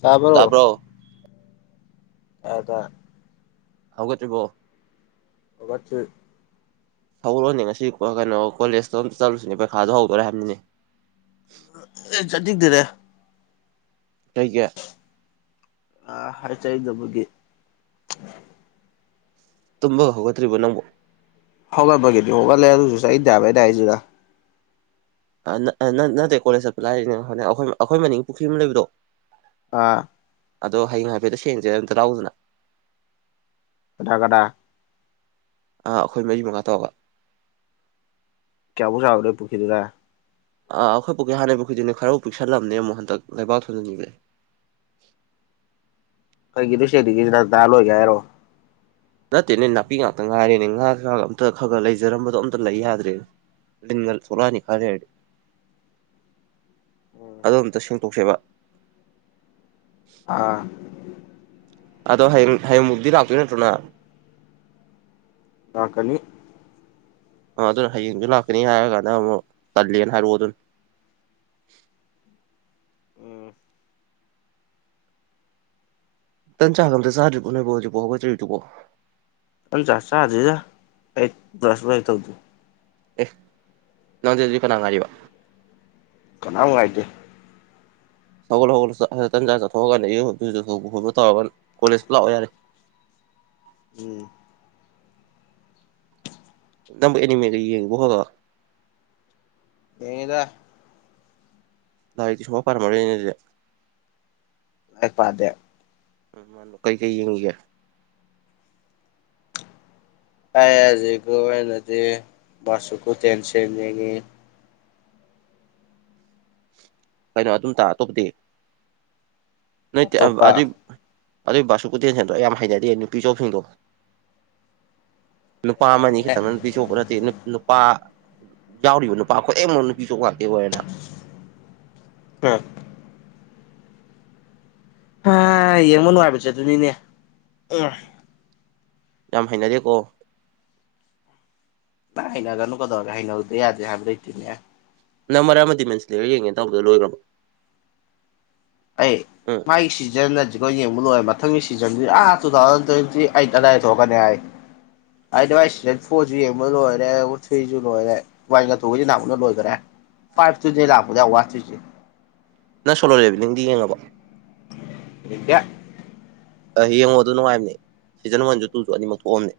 ꯇꯥꯕ꯭ꯔꯣ ꯑꯗ ꯍꯧꯒꯠꯇꯔꯤꯕꯣ ꯑꯕ ꯆꯠ ꯍꯧꯔꯛꯑꯣꯅꯦ ꯉꯁꯤ ꯀꯩꯅꯣ ꯀꯣꯂꯦꯖꯇꯣ ꯑꯃꯝ ꯆꯠꯂꯨꯁꯤꯅꯦ ꯄꯩꯈꯥꯗꯣ ꯍꯧꯗꯣꯔꯦ ꯍꯥꯏꯕꯅꯤꯅꯦ ꯑꯦ ꯆꯠꯖꯤꯗꯔꯦ ꯀꯩ ꯀ ꯑ ꯍꯔ ꯆꯗꯕꯦ ꯇꯨꯝꯕꯒ ꯍꯧꯒꯠꯇ꯭ꯔꯤꯕꯣ ꯅꯪꯕꯨ ꯍꯒ ꯒꯅꯤ ꯍꯒꯂ ꯑꯗꯨꯁꯨꯗꯕꯗ ꯍꯥꯏꯖꯗ ꯅꯠꯇꯦ ꯀꯣꯂꯦꯖ ꯆꯠꯄ ꯂꯥꯛꯔꯤꯅꯤ ꯍ ꯑꯩꯈꯣꯏ ꯑꯩꯈꯣꯏ ꯃꯅꯤꯡ ꯄꯨꯈ꯭ꯔꯤ ꯑꯃ ꯂꯩꯕꯗꯣ ꯑꯥ ꯑꯗꯣ ꯍꯌꯦꯡ ꯍꯥꯏꯐꯦꯠꯇ ꯁꯦꯡꯁꯦ ꯑꯝꯇ ꯂꯥꯎꯎꯗꯅ ꯀꯗꯥ ꯀꯗꯥ ꯑꯥ ꯑꯩꯈꯣꯏ ꯃꯔꯤ ꯃꯉꯥ ꯇꯧꯒ ꯆꯕꯨ ꯁꯥꯗꯣꯏ ꯄꯨꯈꯤꯗꯨꯅ ꯑꯥ ꯑꯩꯈꯣꯏ ꯄꯣꯛꯀꯩ ꯍꯥꯟ ꯂꯩꯩꯕꯨꯈꯗꯤꯅꯦ ꯈꯔꯐꯥꯎ ꯄꯤꯛꯁꯜꯂꯝꯕꯅꯦ ꯑꯃꯨꯛ ꯍꯟꯗꯛ ꯂꯩꯕꯥꯛ ꯊꯖꯅꯤꯡꯁꯦ [inaudible] ꯀꯩꯒꯤꯗꯨꯁꯦꯗꯤꯒꯤꯂꯣꯏꯒꯦ ꯍꯥꯏꯔꯣ ꯅꯠꯇꯦꯅꯦ ꯅꯥꯄꯤ ꯉꯥꯛꯇ ꯉꯥꯏꯔꯦꯅꯦ ꯉꯥ ꯉ ꯑꯝꯇ ꯈꯔ ꯈꯔ ꯂꯩꯖꯔꯝꯕꯗꯣ ꯑꯝꯇ ꯂꯩ ꯌꯥꯗ꯭ꯔꯦꯅꯦ ꯂꯩꯗ ꯁꯨꯔꯥꯅꯤ ꯀꯔ ꯑꯗꯣ ꯑꯝꯇ ꯁꯦꯡꯇꯣꯛꯆꯦꯕ ꯑꯥ ꯑꯗꯣ ꯍꯌꯦꯡ ꯍꯌꯦꯡꯃꯨꯛꯇꯤ ꯂꯥꯛꯇꯣꯏ ꯅꯠꯇ꯭ꯔꯣꯅ ꯀꯀꯅꯤ ꯑ ꯑꯗꯨꯅ ꯍꯌꯦꯡꯁꯨ ꯂꯥꯛꯀꯅꯤ ꯍꯥꯏꯔ ꯀꯥꯟꯗ ꯑꯃꯨꯛ ꯀꯜꯂꯦꯅ ꯍꯥꯏꯔꯛꯑꯣ ꯑꯗꯨꯝ [inaudible] ꯎꯝ ꯇꯟ ꯆꯥ ꯑꯝꯇ ꯆꯥꯗ꯭ꯔꯤꯔꯤꯕꯣ ꯅ ꯄꯣ ꯍꯧꯖꯤꯄꯣꯈꯣꯏ꯭ꯔꯤꯕꯣ ꯑ ꯆ ꯆꯥꯗꯗ ꯑꯩ ꯕ꯭ꯔꯁ ꯭ꯔꯁ ꯇꯧꯗ ꯑꯦ ꯅꯣꯟꯇꯦꯗꯤ ꯀꯅꯥ ꯉꯥꯏꯔꯤꯕ ꯑ ꯍꯥꯏꯥꯏꯗꯦ ꯁꯒꯠ ꯍꯧꯒꯠꯂ ꯇꯟꯖꯥ ꯆꯠꯊꯣꯛꯑꯀꯥꯟꯗ ꯇꯧꯔꯒ ꯀꯣꯂꯦꯖꯨ ꯂꯥꯛꯑꯣ ꯌꯥꯔꯦ [inaudible] [unintelligible] ꯎꯝ ꯗ ꯑꯦꯅꯤꯃꯤ ꯣ ꯑ ꯀꯗ ꯂꯗꯤ ꯁꯕ ꯄꯃꯣꯔ ꯀꯩꯅꯗ ꯐꯗꯦ ꯎ ꯃꯥꯅ ꯀꯩ ꯀꯩ ꯌꯦꯡꯒ ꯑꯩ ꯍꯧꯖꯤ ꯑꯣꯏꯅꯗꯤ ꯃꯁꯨꯀ ꯇꯦꯟꯁꯤꯟꯅꯤꯡꯉꯤ ꯀꯩꯅꯣ ꯑꯗꯨꯝ ꯇꯥꯇꯣꯗꯤꯦ ꯅ ꯑꯇꯣꯞꯄ ꯑꯗꯨꯏ ꯑꯗꯨꯏ ꯕꯥꯁꯨ ꯀꯨꯇꯦꯜ ꯁꯦꯟꯗ꯭ꯔꯣ ꯌꯥꯝ ꯍꯩꯅꯗꯌꯦ ꯅꯨꯄꯤꯆꯧꯁꯤꯡꯗꯣ ꯅꯨꯄꯥ ꯑꯃꯅꯤ ꯌꯥꯔꯦ ꯈꯤꯇꯪꯅ ꯅꯨꯄꯤ ꯆꯣꯛꯄ ꯅꯠꯇꯦ ꯅꯨꯄꯥ ꯌꯥꯎꯔꯤꯕ ꯅꯨꯄꯥ ꯈꯠꯃꯨꯛ ꯅꯨꯄꯤ ꯆꯣꯛꯉ ꯇꯤꯅ ꯍꯥ ꯌꯦꯡꯕ ꯅꯨꯡꯉꯥꯏꯕꯁꯦ ꯑꯗꯨꯅꯤꯅꯦ ꯎ ꯌꯥꯝ ꯍꯩꯅꯗꯦꯀꯣ ꯍꯅꯒꯨ ꯀꯗꯧꯑꯒ ꯍꯥꯏꯅ ꯎꯗ ꯑꯗꯦ ꯍ ꯏꯇꯅ ꯅꯪ ꯃꯔꯥ ꯑꯃꯗꯤ ꯃꯦꯟꯁꯤꯂꯔ ꯌꯦꯡꯉꯦ ꯇꯗ ꯂꯣꯏꯈ꯭ꯔꯕꯣ ꯑꯩ ꯃꯥꯏ ꯁꯤꯖꯅꯖꯤ ꯌꯦꯡꯕꯨ ꯂꯨ ꯃꯊꯪꯒꯤ ꯁꯤꯖꯟꯁꯤꯗꯤ ꯑꯥ ꯇꯨ ꯊꯥꯎꯖꯟ ꯇ꯭ꯋꯦꯟꯇꯤ ꯑꯩꯠ ꯑꯗꯥꯏꯗ ꯊꯣꯛꯀꯅꯤ ꯍꯥꯏ ꯍꯥꯏꯗꯤ ꯋꯥꯏꯁꯤꯗ ꯐꯣꯔꯁꯨ ꯌꯦꯡꯕ ꯂꯣꯏꯔꯦ ꯊ꯭ꯔꯤꯁꯨ ꯂꯣꯏꯔꯦ ꯋꯥꯏꯊꯨꯒꯁꯤ ꯅꯅꯥꯃꯨꯅ ꯂꯣꯏꯈꯔꯦ ꯄꯥꯏꯞꯁꯨꯨ ꯂꯥꯛꯄꯨꯗ ꯋꯥꯆꯨꯆ ꯅꯪ ꯁꯣꯂꯣꯨꯔꯦꯕ ꯅꯤꯡꯗꯤ ꯌꯦꯡꯉꯕ ꯏꯗꯌꯥ ꯑ ꯌꯦꯡꯉꯣ ꯑꯗꯨ ꯅꯨꯡꯉꯥꯏꯕꯅꯦ ꯁꯤꯖꯟ ꯋꯥꯟꯁꯨ ꯇꯨꯁꯨ ꯑꯅꯤꯃꯛ ꯊꯣꯛꯑꯝꯅꯦ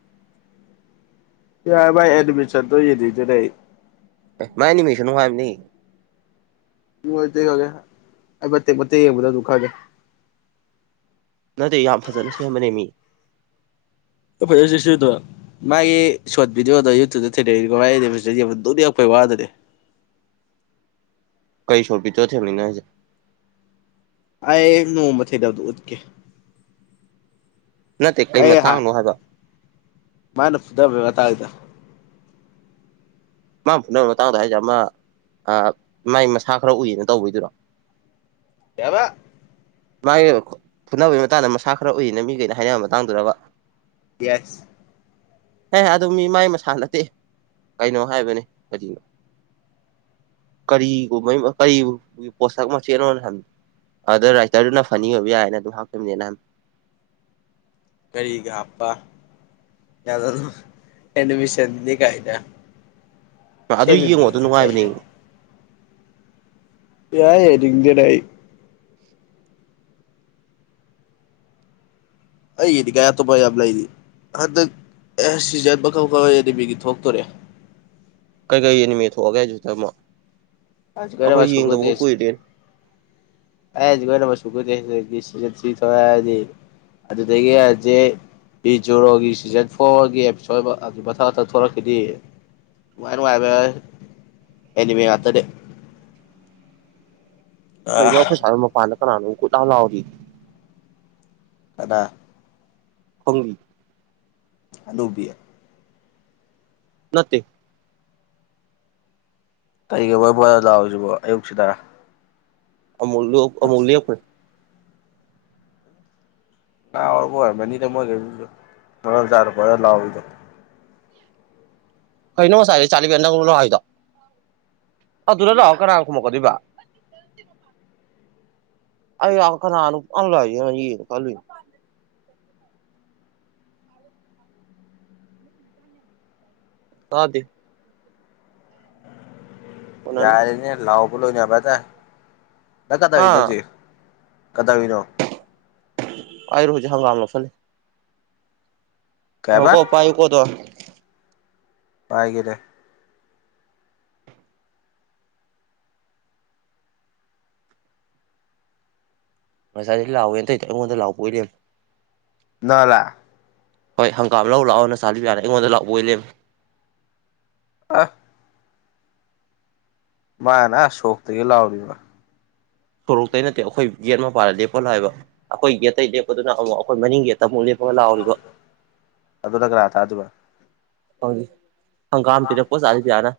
ꯌꯥ ꯥꯏ ꯑꯦꯗꯃꯤꯁꯟ ꯇ ꯌꯦꯔꯤꯗꯤꯔ ꯑꯦ ꯃꯥꯏꯅꯤꯃꯤꯁꯨꯅꯨ ꯍꯥꯏꯝꯅꯤ ꯉꯦꯛ ꯈꯒꯦ ꯑꯩ ꯃꯇꯦꯛ ꯃꯇꯦꯛ ꯌꯦꯡꯕꯗ ꯑꯗꯨ ꯈꯒꯦ ꯅꯠꯇꯦ ꯌꯥꯝ ꯐꯖꯅ ꯁꯦꯝꯕꯅꯦ ꯃꯤ ꯐꯩꯣ ꯁꯤ ꯁꯨꯗꯣ ꯃꯥꯒꯤ ꯁꯣꯔꯠ ꯚꯗꯤꯑꯣꯗꯣ ꯌꯨꯇꯨꯕꯇ ꯊꯅ ꯌꯥꯝ ꯐꯩ ꯋꯥꯗꯗ ꯀꯩ ꯁꯣꯔꯄꯤ ꯆꯠꯊꯕꯅꯤꯅꯁꯦ ꯑ ꯃ ꯊꯗꯧꯗ ꯎꯠꯀꯦ ꯅꯠꯇꯦ ꯀꯩ ꯑꯩ ꯍꯥꯏ ꯃꯇꯥꯡꯅꯣ ꯍꯥꯏꯕ ꯃꯥꯅ ꯐꯨꯊꯕ꯭ꯔꯇꯥꯏꯗ ꯃꯥ ꯐ ꯅꯪ ꯃꯇꯥꯡꯗ ꯍꯥꯏꯖꯃ ꯃꯥꯏ ꯃꯁꯥ ꯈꯔ ꯎꯏꯅ ꯇꯧꯕꯩꯗꯨꯔꯣ ꯌꯥꯕ ꯃꯥꯒꯤ ꯐꯨꯅꯕꯩ ꯃꯇꯗ ꯃꯁꯥ ꯈꯔ ꯎꯏꯅ ꯃꯤꯈꯩꯅ ꯍꯥꯏꯅꯕ ꯃꯇꯥꯡꯗꯨꯔꯕ ꯌꯦꯁ ꯑꯦꯦ ꯑꯗꯨ ꯃꯤ ꯃꯥꯏ ꯃꯁꯥ ꯅꯠꯇꯦ ꯀꯩꯅꯣ ꯍꯥꯏꯕꯅꯤ ꯀꯔꯤꯅꯣ ꯀꯔꯤ ꯀꯨꯝꯍꯩ ꯀꯔꯤ ꯄꯣꯠꯁꯛ ꯃꯆꯦꯠꯅꯣ ꯍꯟ ꯑꯗ ꯔꯥꯏꯇꯔꯗꯨꯅ ꯐꯅꯤ ꯑꯣꯏꯕ ꯌꯥꯏꯅ ꯑꯗꯨꯝ ꯍꯥꯞꯇꯕꯅꯦ ꯅ ꯀꯔꯤꯒꯞꯄ ꯌꯥ ꯑꯦꯅꯃꯤꯁꯟꯗꯤ ꯀꯥꯏꯗ ꯍꯥꯏ ꯑꯗꯨ ꯁꯤꯕꯕꯤ ꯌꯦꯡꯉꯣ ꯑꯗꯨ ꯇꯦ ꯅꯨꯡꯉꯥꯏꯕꯅꯦ ꯌꯥꯏ ꯌꯥꯔ ꯏꯟꯗꯤꯅꯏ ꯑꯩꯗꯤ ꯀꯥꯏ ꯑꯇꯣ ꯄ ꯍꯥꯂꯗꯤ ꯑꯦ ꯁꯤꯖꯠ ꯃꯈꯧ ꯀꯋꯥ ꯌꯥꯗꯦꯕꯤꯒꯤ ꯊꯣꯛꯇꯣꯔꯦ ꯀꯩꯀꯩꯑꯦꯅꯤꯃꯤꯠ ꯊꯣꯛꯑꯒꯦ ꯍꯥꯏꯁꯤꯕꯣ ꯇꯥꯝꯃꯣ ꯑꯖꯀꯔ ꯁꯨꯒ ꯇꯁ ꯑ ꯑꯖꯒꯔ ꯁꯨꯒꯁ ꯊꯣꯛꯔꯛꯑꯅꯤ ꯑꯗꯨꯗꯒꯤ ꯍꯧꯖꯤꯛ ꯄ ꯖꯨꯔꯣꯒꯤ ꯁꯤꯖꯟ ꯐꯣꯔꯒꯤ ꯑꯦꯄꯤꯁꯣꯠ ꯑꯗꯨ ꯃꯊꯪ ꯃꯊꯪ ꯊꯣꯛꯂꯛꯈꯤꯅꯤ ꯅꯨꯡꯉꯥꯢ ꯅꯨꯡꯉꯥꯢꯕ ꯑꯦꯅꯤꯃꯤ ꯉꯛꯇꯅꯤ ꯀꯩꯅꯣ ꯑꯥ ꯑꯩꯈꯣꯢꯁꯥꯢꯗ ꯃꯄꯥꯟꯗ ꯀꯅꯥꯅꯣꯝꯃ ꯀꯣꯢꯂꯥꯎ ꯂꯥꯎꯔꯤꯌꯦ ꯀꯅꯥ ꯈꯪꯗꯤꯌꯦ ꯑꯗꯣꯕꯤ ꯅꯠꯇꯦ ꯀꯩꯒꯤꯅꯣ ꯃꯅꯥ ꯂꯥꯎꯔꯤꯁꯤꯕꯣ ꯑꯌꯨꯛꯁꯤꯗꯔꯥ ꯑꯃꯨꯛ ꯂꯣꯛ ꯑꯃꯨꯛ ꯂꯦꯞꯈ꯭ꯔꯦ ꯉꯥꯎꯕ ꯑꯣꯢꯔꯝꯒꯅꯤꯗꯥ ꯃꯣꯏ ꯢꯃꯨꯡꯖꯨ ꯃꯔꯝ ꯆꯥꯗꯅ ꯀꯣꯢꯂꯥꯎ ꯂꯥꯎꯔꯤꯗꯣ ꯀꯩꯅꯣ ꯉꯁꯥꯏꯗ ꯆꯥꯂꯤ ꯅꯪꯂꯣ ꯂꯥꯎꯔꯤꯗꯣ ꯑꯗꯨꯗ ꯂꯥꯎꯔꯒ ꯀꯅꯅꯥ ꯈꯨꯝꯃꯛꯀꯗꯧꯔꯤꯕ ꯑꯩ ꯀꯅꯥꯅꯣ ꯀꯣꯏꯂꯥꯎ ꯂꯥꯎꯔꯤꯖꯦ ꯀꯅꯅꯣ ꯈꯜꯂꯤꯁꯦ ꯇꯥꯗꯦ ꯀꯣꯟꯅꯅꯤ ꯌꯥꯔꯦꯅꯦ ꯂꯥꯎꯕ ꯂꯣꯏꯅꯔꯕ ꯅꯠꯇꯔ ꯅꯪ ꯀꯩ ꯇꯧꯔꯤꯅꯣ ꯍꯥ ꯍꯧꯖꯤꯛ ꯀꯗꯧꯅꯣ ꯑꯩꯔꯣ ꯍꯧꯖꯤ ꯍꯪꯒꯥꯝ ꯂꯧꯁꯤꯜꯂꯤ ꯀꯩꯕ ꯉꯥꯢꯈꯣꯀꯣ ꯄꯥꯏꯌꯨꯀꯣ ꯑꯗꯨꯝ ꯄꯥꯏꯒꯦꯅꯦ ꯉꯁꯥꯏ ꯂꯥꯎꯕꯅꯦ ꯇꯧꯏꯗꯣ ꯑꯩꯉꯣꯟꯗ ꯂꯥꯎꯕ ꯑꯣꯏꯂꯩꯔꯝꯃꯦ ꯅ ꯂ ꯍꯣꯏ ꯍꯪꯒꯥꯝ ꯂꯧ ꯂꯥꯛꯑꯣꯅ ꯆꯥꯂꯤꯕ ꯌꯥꯅꯤ ꯑꯩꯉꯣꯟꯗ ꯂꯥꯎꯕ ꯑꯣꯏ ꯂꯩꯔꯝꯃꯦ ꯑꯥ ꯃꯥꯅ ꯑꯥ ꯁꯣꯔꯣꯛꯇꯒꯤ ꯂꯥꯎꯔꯝꯃꯤꯕ ꯁꯣꯔꯣꯛꯇꯇꯩ ꯅꯠꯇꯦ ꯑꯩꯈꯣꯏ ꯒꯦꯠ ꯃꯄꯄꯥꯗ ꯂꯦꯞꯄꯒ ꯂꯥꯎ ꯂꯩꯔꯝꯃꯤꯕ ꯥ ꯑꯩꯈꯣꯏ ꯒꯠꯇꯩ ꯂꯦꯞꯄꯗꯨꯅ ꯑꯃꯨꯛ ꯑꯩꯈꯣꯏ ꯃꯅꯤꯡ ꯒꯦꯠꯇ ꯑꯃꯨꯛ ꯂꯦꯞꯄ ꯑꯗꯨꯗ ꯀꯅꯅꯥ ꯇꯥꯗꯣꯏꯕ ꯈꯪꯗꯦ ꯍꯪꯒꯥꯝ ꯄꯤꯔꯛꯄꯥꯖꯅꯤ ꯖꯤꯌꯅ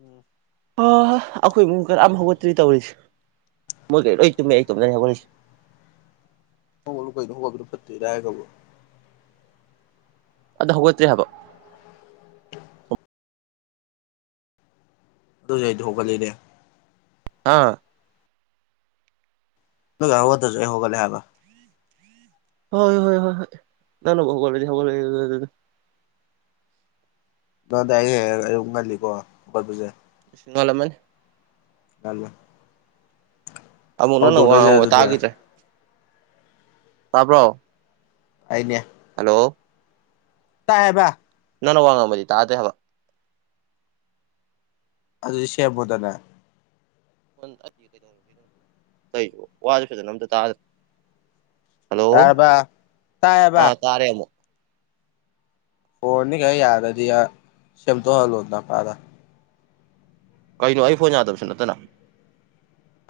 ꯎꯝ ꯑ ꯑꯩꯈꯣꯏ ꯏꯃꯨꯡ ꯀꯅꯥꯝ ꯍꯧꯒꯠꯇ꯭ꯔꯤ ꯇꯧꯔꯤꯁꯦ ꯃꯣꯏꯒꯩ ꯂꯣꯏ ꯇꯨꯝꯃꯦ ꯑꯩ ꯏꯇꯣꯝꯇꯅꯤ ꯍꯧꯒꯠꯔꯤꯁꯦ ꯍꯧꯒꯠꯂꯨ ꯀꯩꯅꯣ ꯍꯧꯒꯠꯄ ꯐꯠꯇꯦ ꯍꯥꯏꯒꯕꯣ ꯑꯗꯣ ꯍꯧꯒꯠꯇ꯭ꯔꯤ ꯍꯥꯏꯕ ꯑꯗꯨꯁꯨ ꯑꯩꯗꯤ ꯍꯧꯒꯠꯂꯦꯅꯦ ꯑꯥ ꯃꯣꯏ ꯀꯅꯥꯝ ꯍꯧꯒꯠꯇꯔꯁꯨ ꯑꯩꯗꯤ ꯍꯧꯒꯠꯂꯦ ꯍꯥꯏꯕ ꯍ ꯍꯣꯏ ꯍꯣꯏ ꯍꯣꯏ ꯅꯪꯅ ꯍꯧꯒꯠꯔꯗꯤ ꯍꯧꯒꯠꯂꯦ ꯍꯥꯏꯕꯗꯨꯅꯤ ꯅꯪꯒ ꯑꯩꯒ ꯌꯦꯡꯅꯔꯗꯤ ꯑꯌꯨꯛ ꯉꯜꯂꯤꯀꯣ ꯍꯧꯒꯠꯄꯁꯦ ꯉꯂꯝꯃꯅꯤ ꯉꯜꯂꯦ ꯑꯃꯨꯛ ꯅꯪ ꯋꯥ ꯍꯧꯗꯣꯛꯅꯁꯦ ꯉꯥꯡꯕ ꯑꯗꯨꯗꯤ ꯇꯥꯈꯤꯗ꯭ꯔꯦ ꯇꯥꯕ꯭ꯔꯣ ꯑꯩꯅꯦ ꯍꯜꯂꯣ ꯇꯥꯏꯌꯦ ꯕꯥꯏ ꯅꯪꯅ ꯋꯥ ꯉꯥꯡꯕꯗꯤ ꯇꯥꯗꯔꯦ ꯍꯥꯏꯕ ꯑꯗꯨꯗꯤ ꯁꯦꯃꯣꯗꯅ ꯐꯣꯟ ꯇꯠꯂꯤꯁꯦ ꯒꯩꯗꯧꯔꯒꯦ ꯅꯪꯕꯣ ꯋꯥꯖꯦ ꯐꯖꯅ ꯑꯝꯇ ꯇꯥꯗꯔꯦ ꯇꯕꯥ ꯇꯥꯏꯕ ꯇꯥꯔꯦ ꯑꯃꯨꯛ ꯐꯣꯟꯅꯤ ꯀꯌꯥ ꯌꯥꯔꯗꯤ ꯁꯤꯝꯇꯣ ꯍꯜꯂꯣꯅ ꯄꯥꯔ ꯀꯩꯅꯣ ꯑꯩ ꯐꯣꯟ ꯌꯥꯗꯕꯁꯨ ꯅꯠꯇꯅ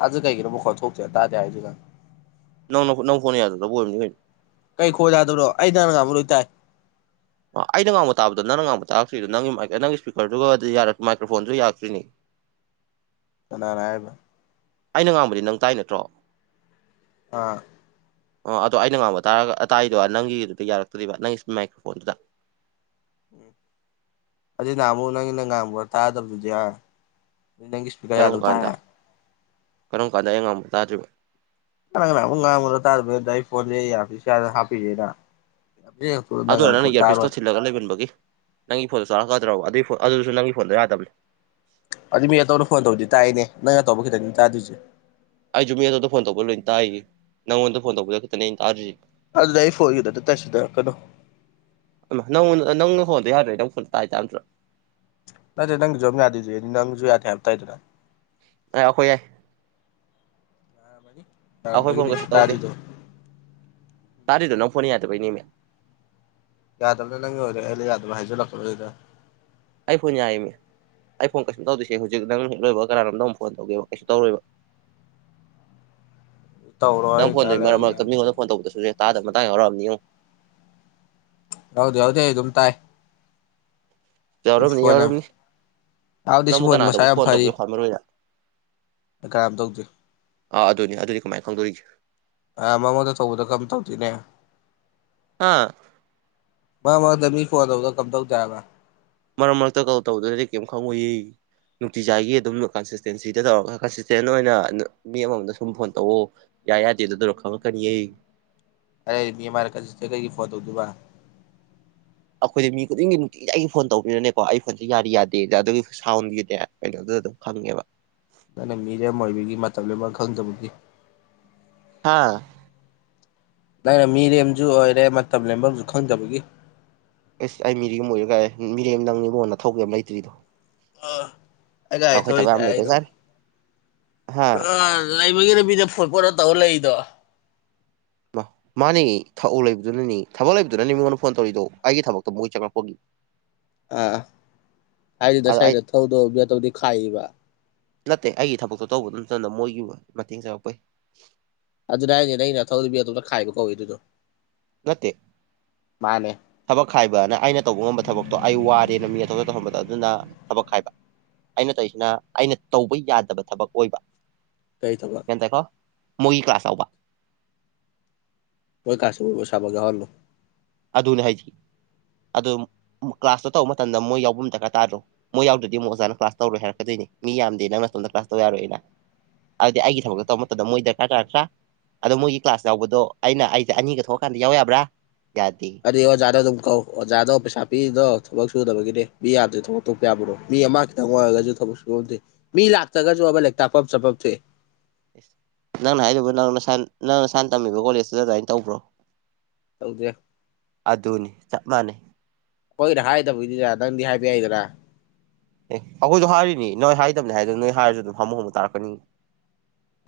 ꯑꯖ ꯀꯥꯏ ꯀꯔ ꯐꯣ ꯊ ꯊꯣꯛꯦ ꯇꯖꯦ ꯍꯥꯏꯖꯒ ꯅꯧ ꯅꯧ ꯐꯣꯟ ꯌꯥꯗ ꯇꯕꯨꯣ ꯀꯩ ꯈꯣꯏ ꯌꯥꯗꯕ꯭ꯔꯣ ꯑꯩ ꯅꯅ ꯉꯕ ꯂꯣꯏ ꯇꯥꯏ ꯑꯩꯅ ꯉꯥꯡꯕ ꯇꯥꯕꯗꯣ ꯅꯪꯅ ꯉꯥꯡꯕ ꯇꯥꯔꯛꯇ꯭ꯔꯤꯗꯣ ꯅꯪꯒꯤ ꯅꯪꯒꯤ ꯏꯁꯄꯤꯀꯔꯗꯨꯒ ꯃꯥꯏꯀ꯭ꯔꯣꯐꯣꯟꯗꯨꯁꯨ ꯌꯥꯔꯛꯇ꯭ꯔꯤꯅꯤ [inaudible] ꯀꯅꯥꯔꯕ ꯑꯩꯅ ꯉꯥꯡꯕꯗꯤ ꯅꯪ ꯇꯥꯏ ꯅꯠꯇ꯭ꯔꯣ ꯑꯥ ꯑꯣ ꯑꯗꯣ ꯑꯩꯅ ꯉꯥꯡꯕ ꯇꯥꯔꯒ ꯑꯥꯏꯗꯣ ꯅꯪꯒꯤꯗꯨꯗ ꯌꯥꯔꯛꯇꯔꯤꯕ ꯅꯪꯒꯤ ꯃꯥꯏꯀ꯭ꯔꯣ ꯐꯣꯟꯗꯨꯗ ꯎ ꯑꯗꯨ ꯅꯃꯨ ꯅꯪꯒꯤ ꯅꯪ ꯉꯥꯡꯃ ꯇꯥꯗꯕꯗꯨꯗꯤ ꯅꯪꯒꯤ ꯏꯁꯄꯤꯀꯔ ꯀꯔꯝ ꯌꯥꯗ ꯎ ꯀꯥꯟꯗ ꯇꯥꯔꯦ ꯀꯔꯝ ꯀꯥꯟꯗ ꯑꯩꯉꯥꯡꯕ ꯇꯥꯗ꯭ꯔꯤꯕ ꯀ ꯀꯨꯡ ꯉꯂ ꯇꯔꯗꯏ ꯐꯣꯟ ꯍꯥꯐꯤꯁ ꯍꯥꯞꯄꯤꯤꯔ ꯑꯗꯨꯅ ꯅꯪꯅ ꯏꯌꯥꯔꯄꯤꯤꯁꯇꯣ ꯊꯤꯜꯂꯒ ꯂꯩꯃꯟꯕꯒꯤ ꯅꯪꯒꯤ ꯐꯣꯟ ꯆꯥꯔꯛꯀꯗ꯭ꯔꯕ ꯑꯗꯨꯒꯤ ꯑꯗꯨꯗꯨꯁꯨ ꯅꯪꯒꯤ ꯐꯣꯟꯗ ꯌꯥꯗꯕꯅꯦ ꯑꯗꯨ ꯃꯤ ꯑꯇꯣꯝꯅ ꯐꯣꯟ ꯇꯧꯕꯗꯤ ꯇꯥꯛꯏꯅꯦ ꯅꯪ ꯑꯇꯣꯞꯄ ꯈꯤꯇꯪꯗꯤ ꯇꯥꯗꯣꯏꯁꯦ ꯑꯩꯁꯨꯖ ꯃꯤ ꯑꯇꯣꯝꯗ ꯐꯣꯟ ꯇꯧꯕ ꯂꯣꯏꯅ ꯇꯥꯏꯌꯦ ꯅꯪꯉꯣꯟꯗ ꯐꯣꯟ ꯇꯧꯕꯗ ꯈꯛꯇꯅꯦ ꯑꯩꯅ ꯇꯥꯔꯤꯁꯤꯦ ꯑ ꯂꯩ ꯐꯗ ꯑꯗꯨ ꯇꯁꯤꯗꯔꯀꯩꯅꯣ ꯐꯣꯟ ꯌꯥꯔ꯭ꯔꯦ ꯅꯪ ꯐ ꯇꯥꯏ ꯆꯥꯗ꯭ꯔꯣ ꯅꯠꯇ ꯅꯪ ꯝ ꯌꯥꯗꯤꯖ ꯅꯪꯁꯨ ꯌꯥ ꯊ ꯍꯥꯏꯕ ꯇꯥꯏꯗꯅ ꯑ ꯑꯩꯈꯣꯏ ꯌꯥꯏ ꯑꯩꯈꯣꯏ ꯐꯣꯟ ꯌꯥꯔꯝꯕꯒꯤꯅꯤ ꯀꯁꯤ ꯇꯧꯗꯦ ꯇꯥꯗ꯭ꯔꯤꯗꯣ ꯇꯥꯔꯦꯗꯅ ꯐꯣꯟꯅꯤꯗꯕꯅꯤꯃꯦ ꯌꯥꯗꯕꯅꯦ ꯅꯪ ꯑꯣꯏꯔꯦ ꯍꯥꯏꯂ ꯌꯥꯗꯕ ꯍꯥꯏꯁꯨ ꯂꯛꯄ꯭ꯔꯣꯏꯗ ꯑ ꯐꯣꯟ ꯌꯥꯏꯃꯦ ꯑꯩ ꯐꯣꯟ ꯀꯩꯁꯨꯝ ꯇꯧꯗꯣꯏꯁꯦ ꯍꯧꯖꯤꯛ ꯅꯪ ꯍꯦꯛ ꯂꯣꯏꯕ ꯀꯅꯥꯔꯣꯝꯗ ꯑꯃꯨꯛ ꯐꯣꯟ ꯇꯧꯒꯦꯕ ꯀꯩꯁꯨ ꯇꯧꯔꯣꯏꯕ ꯇꯧꯔꯣ ꯅꯪ ꯑꯩ ꯉꯥꯏꯍꯥꯛ ꯐꯣꯟꯗꯣꯏ ꯃꯔꯛ ꯂꯩꯔꯒ ꯌꯦꯡꯉꯒꯦ ꯃꯔꯛꯇ ꯃꯤꯉꯣꯟꯗ ꯐꯣꯟ ꯇꯧꯕꯗꯁꯨ ꯌꯥ ꯇꯥꯗꯕ ꯃꯇꯥꯡ ꯌꯥꯎꯔꯛꯑꯅꯤꯨ ꯍꯧꯗ ꯍꯎꯗꯦ ꯑꯗꯨꯝ ꯇꯥꯏ ꯌꯥꯎꯔꯝꯅꯤ ꯣ ꯌꯥꯎꯔꯝꯅꯤ ꯌꯥꯝꯁꯤ ꯅꯪꯕꯨ ꯐꯣ ꯃꯁꯥꯏ ꯀꯅꯥꯗꯕꯨ ꯌꯥꯝ ꯐꯣꯟ ꯐꯗꯤ ꯇꯧꯒꯦ ꯈ꯭ꯋꯥꯏ ꯃꯔꯨ ꯑꯣꯏꯅ ꯀꯔꯝ ꯇꯧꯗꯦ ꯑꯥ ꯑꯗꯨꯅꯤ ꯑꯗꯨꯅꯤ ꯀꯃꯥꯏꯅ ꯈꯪꯗꯣꯔꯤꯒꯦ ꯑ ꯃꯉꯣꯟꯗ ꯇꯧꯕꯗ ꯀꯝ ꯇꯧꯗꯣꯏꯅꯦ ꯍꯥ ꯃ ꯃꯗꯃꯤ ꯐꯣꯟꯅ ꯇꯧꯗ ꯀꯝ ꯇꯛ ꯌꯥꯒ ꯃꯔꯛ ꯃꯔꯛꯇ ꯀꯧ ꯇꯧꯗꯅꯗꯤ ꯀꯔꯤꯝ ꯈꯪꯉꯨꯏ ꯅꯨꯡꯇꯤꯖꯥꯏꯒꯤ ꯑꯗꯨꯝ ꯀꯟꯁꯤꯁꯇꯦꯟꯁꯤꯗ ꯇꯧꯔꯒ ꯀꯟꯁꯤꯁꯇꯦꯟ ꯑꯣꯏꯅ ꯃꯤ ꯑꯃꯃꯝꯗ ꯁꯨꯝ ꯐꯣꯟ ꯇꯧꯑꯣ ꯌꯥꯏ ꯌꯥꯗꯦ ꯑꯗꯨ ꯑꯗꯨꯔ ꯈꯪꯉꯛꯀꯅꯤꯌꯦ ꯑꯔ ꯃꯤꯔꯀ ꯀꯩꯒꯤ ꯐꯣꯟ ꯇꯧꯗꯨꯕ ꯑꯩꯈꯣꯏꯗꯤ ꯃꯤ ꯈꯨꯗꯤꯡꯒꯤ ꯅꯨꯡꯇꯤꯒꯤ ꯑꯩꯒꯤ ꯐꯣꯟ ꯇꯧꯕꯅꯤꯅꯅꯦꯀꯣ ꯑꯩ ꯐꯣꯟꯁꯦ ꯌꯥꯔꯤ ꯌꯥꯗꯦꯗ ꯑꯗꯨꯒꯤ ꯁꯥꯎꯟꯒꯤꯗꯤꯩꯅꯣ ꯑꯗꯨ ꯑꯗꯨꯝ ꯈꯪꯉꯦꯕ ꯅꯪꯅ ꯃꯤꯔꯦꯝ ꯑꯣꯏꯕꯒꯤ ꯃꯇꯝꯗꯨ ꯑꯃ ꯈꯪꯗꯕꯒꯤ ꯍꯥꯥ ꯅꯪꯅ ꯃꯤꯔꯦꯝꯁꯨ ꯑꯣꯏꯔꯦ ꯃꯇꯝ ꯂꯦꯝꯕꯁꯨ ꯈꯪꯗꯕꯒꯤ ꯑꯦꯁ ꯑꯩ ꯃꯤꯔꯤꯦꯝꯝ ꯑꯣꯏꯔ ꯀ ꯃꯤꯔꯦꯝ ꯅꯪꯅꯤꯡꯕꯣꯟꯅ ꯊꯧꯕ ꯑꯃ ꯂꯩꯇ꯭ꯔꯤꯗꯣ ꯑꯥ ꯑꯩ ꯒꯥꯔꯤ ꯑꯈꯣꯏ ꯊꯕꯦ ꯌꯥꯝꯝ ꯂꯩꯕ ꯆꯔ ꯂꯩꯕꯒꯤ ꯂꯝꯕꯤꯗ ꯐꯣꯟ ꯄꯣꯠꯂ ꯇꯧꯔ ꯂꯩꯏꯗꯣ ꯃꯥꯅꯦ ꯊꯛꯎ ꯂꯩꯕꯗꯨꯅꯅꯤ ꯊꯕꯛ ꯂꯩꯕꯗꯨꯅꯅꯤ ꯃꯉꯣꯟꯗ ꯐꯣꯟ ꯇꯧꯔꯤꯗꯣ ꯑꯩꯒꯤ ꯊꯕꯛꯇꯣ ꯃꯣꯏ ꯆꯪꯪꯂꯛꯄꯒꯤ [unintelligible] ꯑ ꯍꯥꯏꯗꯤ ꯑꯩ ꯇꯁꯥꯏꯗ ꯊꯧꯗ ꯇꯧꯗꯤ ꯈꯥꯏꯕ ꯅꯠꯇꯦ ꯑꯩꯒꯤ ꯊꯕꯛꯇꯣ ꯇꯧꯕ ꯅꯠꯇꯅ ꯃꯣꯏꯒꯤ ꯃꯇꯦꯡ ꯆꯥꯎꯔꯛꯄꯩ ꯑꯗꯨꯗ ꯍꯥꯏꯅꯤꯅ ꯑꯩꯅ ꯊꯧꯔꯤꯕ ꯑ ꯑꯗꯨꯣꯝ ꯈꯥꯏꯕ ꯀꯧꯏꯤ ꯑꯗꯨꯗꯣ ꯅꯠꯇꯦ ꯃꯥꯅꯦ ꯊꯕꯛ ꯍꯥꯏꯕꯅ ꯑꯩꯅ ꯇꯧꯕ ꯉꯝꯕ ꯊꯕꯛꯇꯣ ꯑꯩ ꯋꯥꯔꯦꯅ ꯃꯤ ꯑꯊꯧꯖ ꯇꯧꯍꯝꯕꯗ ꯑꯗꯨꯅ ꯊꯕꯛ ꯍꯥꯏꯥꯏꯕ ꯑꯩꯅ ꯇꯧꯔꯤꯁꯤꯅ ꯑꯩꯅ ꯇꯧꯕ ꯌꯥꯗꯕ ꯊꯕꯛ ꯑꯣꯏꯕ ꯀꯩ ꯊꯕ ꯒ꯭ꯌꯥꯟ ꯇꯥꯏꯀꯣ ꯃꯣꯏꯒꯤ ꯀ꯭ꯂꯥꯁꯎꯕ ꯍꯣꯏ ꯀꯁꯤꯕꯨꯕ ꯁꯕꯒꯦ ꯍꯜꯂꯣ ꯑ ꯑꯗꯨꯅ ꯍꯥꯏꯁꯤ ꯑꯗꯨ ꯀ꯭ꯂꯥꯁꯇꯣ ꯇꯧꯕ ꯃꯇꯝꯗ ꯃꯣꯏ ꯌꯥꯎꯕ ꯑꯃ ꯗꯔꯀꯥꯔ ꯇꯥꯔ꯭ꯔꯣ ꯃꯣꯏ ꯌꯥꯎꯗ꯭ꯔꯗꯤ ꯑꯃꯨꯛ ꯑꯣꯖꯥꯅ ꯀ꯭ꯂꯥꯁ ꯇꯧꯔꯣꯏ ꯍꯥꯏꯔꯛꯀꯗꯣꯏꯅꯤ ꯃꯤ ꯌꯥꯝꯗꯦ ꯅꯪ ꯅꯣꯝꯗ ꯀ꯭ꯂꯥꯁ ꯇꯧ ꯌꯥꯔꯣꯏꯅ ꯑꯗꯨꯗꯤ ꯑꯩꯒꯤ ꯊꯕꯛꯇ ꯇꯧꯕ ꯃꯇꯝꯗ ꯃꯣꯏ ꯗꯔꯀꯥꯔ ꯇꯥꯔꯗ꯭ꯔꯥ ꯑꯗꯣ ꯃꯣꯏꯒꯤ ꯀ꯭ꯂꯥꯁ ꯌꯥꯎꯕꯗꯣ ꯑꯩꯅ ꯑꯩꯁꯦ ꯑꯅꯤꯒ ꯊꯣꯛꯑꯀꯥꯟꯗ ꯌꯥꯎ ꯌꯥꯕ꯭ꯔꯥ ꯌꯥꯗꯦ ꯑꯔ ꯑꯣ ꯌꯥꯥꯗꯣ ꯇ ꯀꯣ ꯑꯣꯖꯥꯗꯣ ꯄꯩꯁꯥ ꯄꯤꯗꯣ ꯊ ꯁꯨꯗꯕꯒꯤꯅꯦ ꯃꯤ ꯌꯥꯗ꯭ꯔꯦ ꯊꯕꯛ ꯇꯄ ꯌꯥꯕ꯭ꯔꯣ ꯃꯤ ꯑꯃ ꯈꯤꯇꯪ ꯑꯣꯏꯔꯒꯁꯨ ꯊꯕꯛ ꯁꯨꯕꯝꯗꯦ ꯃꯤ ꯂꯥꯛꯇ꯭ꯔꯒꯁꯨ ꯇꯄꯞ ꯆꯄꯞ ꯊꯦ ꯅꯪꯅ ꯍꯥꯏꯖꯔꯤꯕ ꯅꯪꯅ ꯅꯪꯅ ꯁꯥꯟ ꯇꯝꯃꯤꯕ ꯀꯣꯂꯦꯖꯇꯨꯗ ꯑꯗꯨꯃꯥꯏꯅ ꯇꯧꯕ꯭ꯔꯣ ꯇꯧꯗꯦ ꯑꯗꯨꯅꯤ ꯆꯞ ꯃꯥꯟꯅꯩ ꯈꫭꯏꯅ ꯍꯥꯏꯗꯕꯒꯤꯅꯤꯗꯅ ꯅꯪꯗꯤ ꯍꯥꯏꯕ ꯌꯥꯏꯗꯅꯥ ꯑꯦ ꯑꯩꯈꯣꯏꯁꯨ ꯍꯥꯏꯔꯤꯅꯦ ꯅꯣꯏ ꯍꯥꯏꯗꯕꯅꯦ ꯍꯥꯏ ꯅꯣꯏ ꯍꯥꯏꯔꯁꯨ ꯑꯗꯨꯝ ꯍꯥꯃꯨ ꯍꯥꯃꯨ ꯇꯥꯔꯛꯀꯅꯤ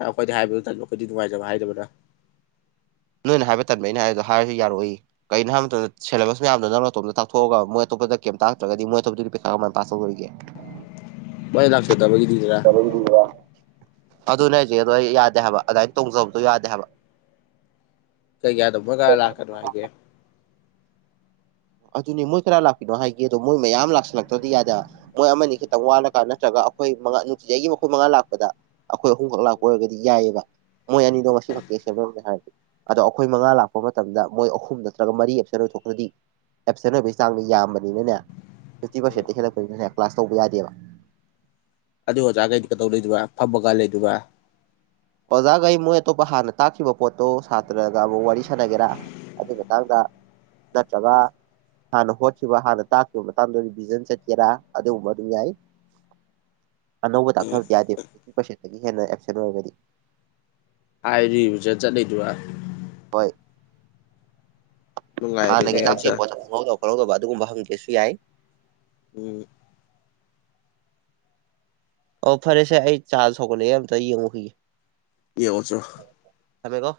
ꯑꯩꯈꯣꯏꯗꯤ ꯍꯥꯏꯕꯗꯨ ꯇꯟꯕ ꯑꯩꯈꯣꯏꯗꯤ ꯅꯨꯡꯉꯥꯏꯖꯕ ꯍꯥꯏꯗꯕꯅ ꯅꯣꯏꯅ ꯍꯥꯏꯕ ꯇꯟꯕꯩꯅꯦ ꯍꯥꯏꯗ ꯍꯥꯏꯔꯁꯨ ꯌꯥꯔꯛꯑꫭꯏꯌꯦ ꯀꯩꯅꯅꯣ ꯍꯥꯏꯕ ꯃꯇꯝꯗ ꯁꯦꯂꯦꯚꯁ ꯃꯌꯥꯝꯗꯣ ꯅꯪ ꯅꯇꯣꯝꯗ ꯇꯥꯛꯊꯣꯛꯑꯒ ꯃꫭꯏ ꯑꯇꯣꯞꯄꯗ ꯀꯦꯝ ꯇꯥꯛꯇ꯭ꯔꯒꯗꯤ ꯃꯣꯏ ꯑꯇꯣꯞꯄ ꯄꯤꯈꯥ ꯀꯃꯥꯏꯅ ꯄꯥꯥꯁ ꯇꯧꯗꫭꯔꯤꯒꯦ ꯃꫭꯏꯅ ꯂꯥꯛꯆꯗꯕ ꯒꯤꯅꯤꯗꯅ ꯑꯗꯨꯅꯦ ꯍꯥꯏꯁꯦ ꯑꯗꯣ ꯑꯩ ꯌꯥꯗꯦ ꯍꯥꯏꯕ ꯑꯗꯨꯃꯥꯏꯅ ꯇꯣꯡꯖꯕꯗꯣ ꯌꯥꯗꯦ ꯍꯥꯏꯕ ꯀꯩ ꯌꯥꯗꯕ ꯃꫭꯏ ꯀꯅꯥ ꯂꯥꯛꯀꯅꫭ ꯍꯥꯏꯒꯦ ꯑꯗꯨꯅꯤ ꯃꯣꯏ ꯀꯔ ꯂꯥꯛꯄꯤꯅꯣ ꯍꯥꯏꯒꯦ ꯑꯗꯣ ꯃꯣꯏ ꯃꯌꯥꯝ ꯂꯥꯛꯁꯤꯜꯂꯛꯇ꯭ꯔꯗꯤ ꯌꯥꯗ‌ꯦ ꯍꯥꯏ ꯃꯣꯏ ꯑꯃꯅꯤ ꯈꯤꯇꯪ ꯋꯥꯠꯂꯒ ꯅꯠꯇ꯭ꯔꯒ ꯑꯩꯈꯣꯏ ꯃꯉꯥ ꯅꯨꯡꯇꯤꯖꯩꯒꯤ ꯑꯈꯣꯏ ꯃꯉꯥ ꯂꯥꯛꯄꯗ ꯑꯩꯈꯣꯏ ꯑꯍꯨꯝꯈꯛ ꯂꯥꯛꯄ ꯑꯣꯏꯔꯒꯗꯤ ꯌꯥꯏꯑꯕ ꯃꯣꯏ ꯑꯅꯤꯗꯣ ꯉꯁꯤ ꯈꯛꯇ ꯑꯦꯕꯁꯦꯟ ꯑꫭꯏꯕꯅꯤ ꯍꯥꯏꯔꯗꯤ ꯑꯗꯣ ꯑꯩꯈꯣꯏ ꯃꯉꯥ ꯂꯥꯛꯄ ꯃꯇꯝꯗ ꯃꯣꯏ ꯑꯍꯨꯝ ꯅꯠꯇ꯭ꯔꯒ ꯃꯔꯤ ꯑꯦꯕꯁꯦꯟ ꯑꫭꯏ ꯊꫭꯛꯈ꯭ꯔꯗꯤ ꯑꯦꯞꯁꯦꯟ ꯑꯣꯏꯕꯒꯤ ꯆꯥꯡꯗ ꯌꯥꯝꯕꯅꯤꯅꯅꯦ ꯐꯤꯐꯇꯤ ꯎꯝ ꯄꯥꯔꯁꯦꯟꯗꯤ ꯍꯦꯠꯂꯛꯄꯅꯤꯅꯅꯦ ꯀ꯭ꯂꯥꯁ ꯇꯧꯕ ꯌꯥꯗꯦꯕ ꯑꯗꯨ ꯑꯣꯖꯥꯈꯩꯗꯤ ꯀꯩꯗꯧ ꯂꯩꯗꫭꯏꯕ ꯐꯝꯃꯒ ꯂꯩꯗꫭꯏꯕ ꯑꯣꯖꯥꯒꯩ ꯃꯣꯏ ꯑꯇꯣꯞꯄ ꯍꯥꯟꯅ ꯇꯥꯛꯈꯤꯕ ꯄꯣꯠꯇꯣ ꯁꯥꯇ꯭ꯔꯒ ꯑꯃꯨꯛ ꯋꯥꯔꯤ ꯁꯥꯟꯅꯒꯦꯔꯥ ꯑꯗꯨꯒꯤ ꯃꯇꯥꯡꯗ ꯅꯠꯇ꯭ꯔꯒ ꯍꯥꯟꯅ ꯍꯣꯠꯈꯤꯕ ꯍꯥꯟꯅ ꯇꯥꯛꯈꯤꯕ ꯃꯇꯥꯡꯗ ꯔꯤꯚꯤꯖꯟ ꯆꯠꯀꯦꯔꯥ ꯑꯗꯨꯒꯨꯝꯕ ꯑꯗꯨꯝ ꯌꯥꯏ ꯑꯅꯧꯕ ꯎꯝ ꯇꯥꯛꯊꯕꯗꯤ ꯌꯥꯗꯦꯕ ꯐꯤꯐꯇꯤ ꯄꯥꯔꯁꯦꯟꯗꯒꯤ ꯍꯦꯟꯅ ꯑꯦꯕꯁꯦꯟ ꯑꯣꯏꯔꯒꯗꯤ ꯍꯥꯏꯔꯗꯤ ꯔꯤꯚꯤꯖꯟ ꯆꯠ ꯂꯩꯗꯨꯔꯥ [inaudible] ꯅꯨꯡꯉꯥꯏꯔꯦꯅꯦ ꯍꯥꯟꯅꯒꯤ ꯑꯣꯖꯥ ꯇꯥꯛꯈꯤꯕ ꯄꯣꯠꯇ ꯈꯪꯍꯧꯗꯕ ꯈꯪꯍꯧꯗꯕ ꯑꯗꯨꯒꯨꯝꯕ ꯍꯪꯒꯦꯁꯨ ꯌꯥꯏ ꯎꯝ ꯑꯣ ꯐꯔꯦꯁꯦ ꯑꯩ ꯆꯥ ꯁꯧꯒꯠꯂꯛꯑꯦ ꯑꯝꯇ ꯌꯦꯡꯉꯨꯈꯤꯒꯦ ꯌꯦꯡꯉꯨꯆꫭ ꯊꯝꯃꯦꯀꫭ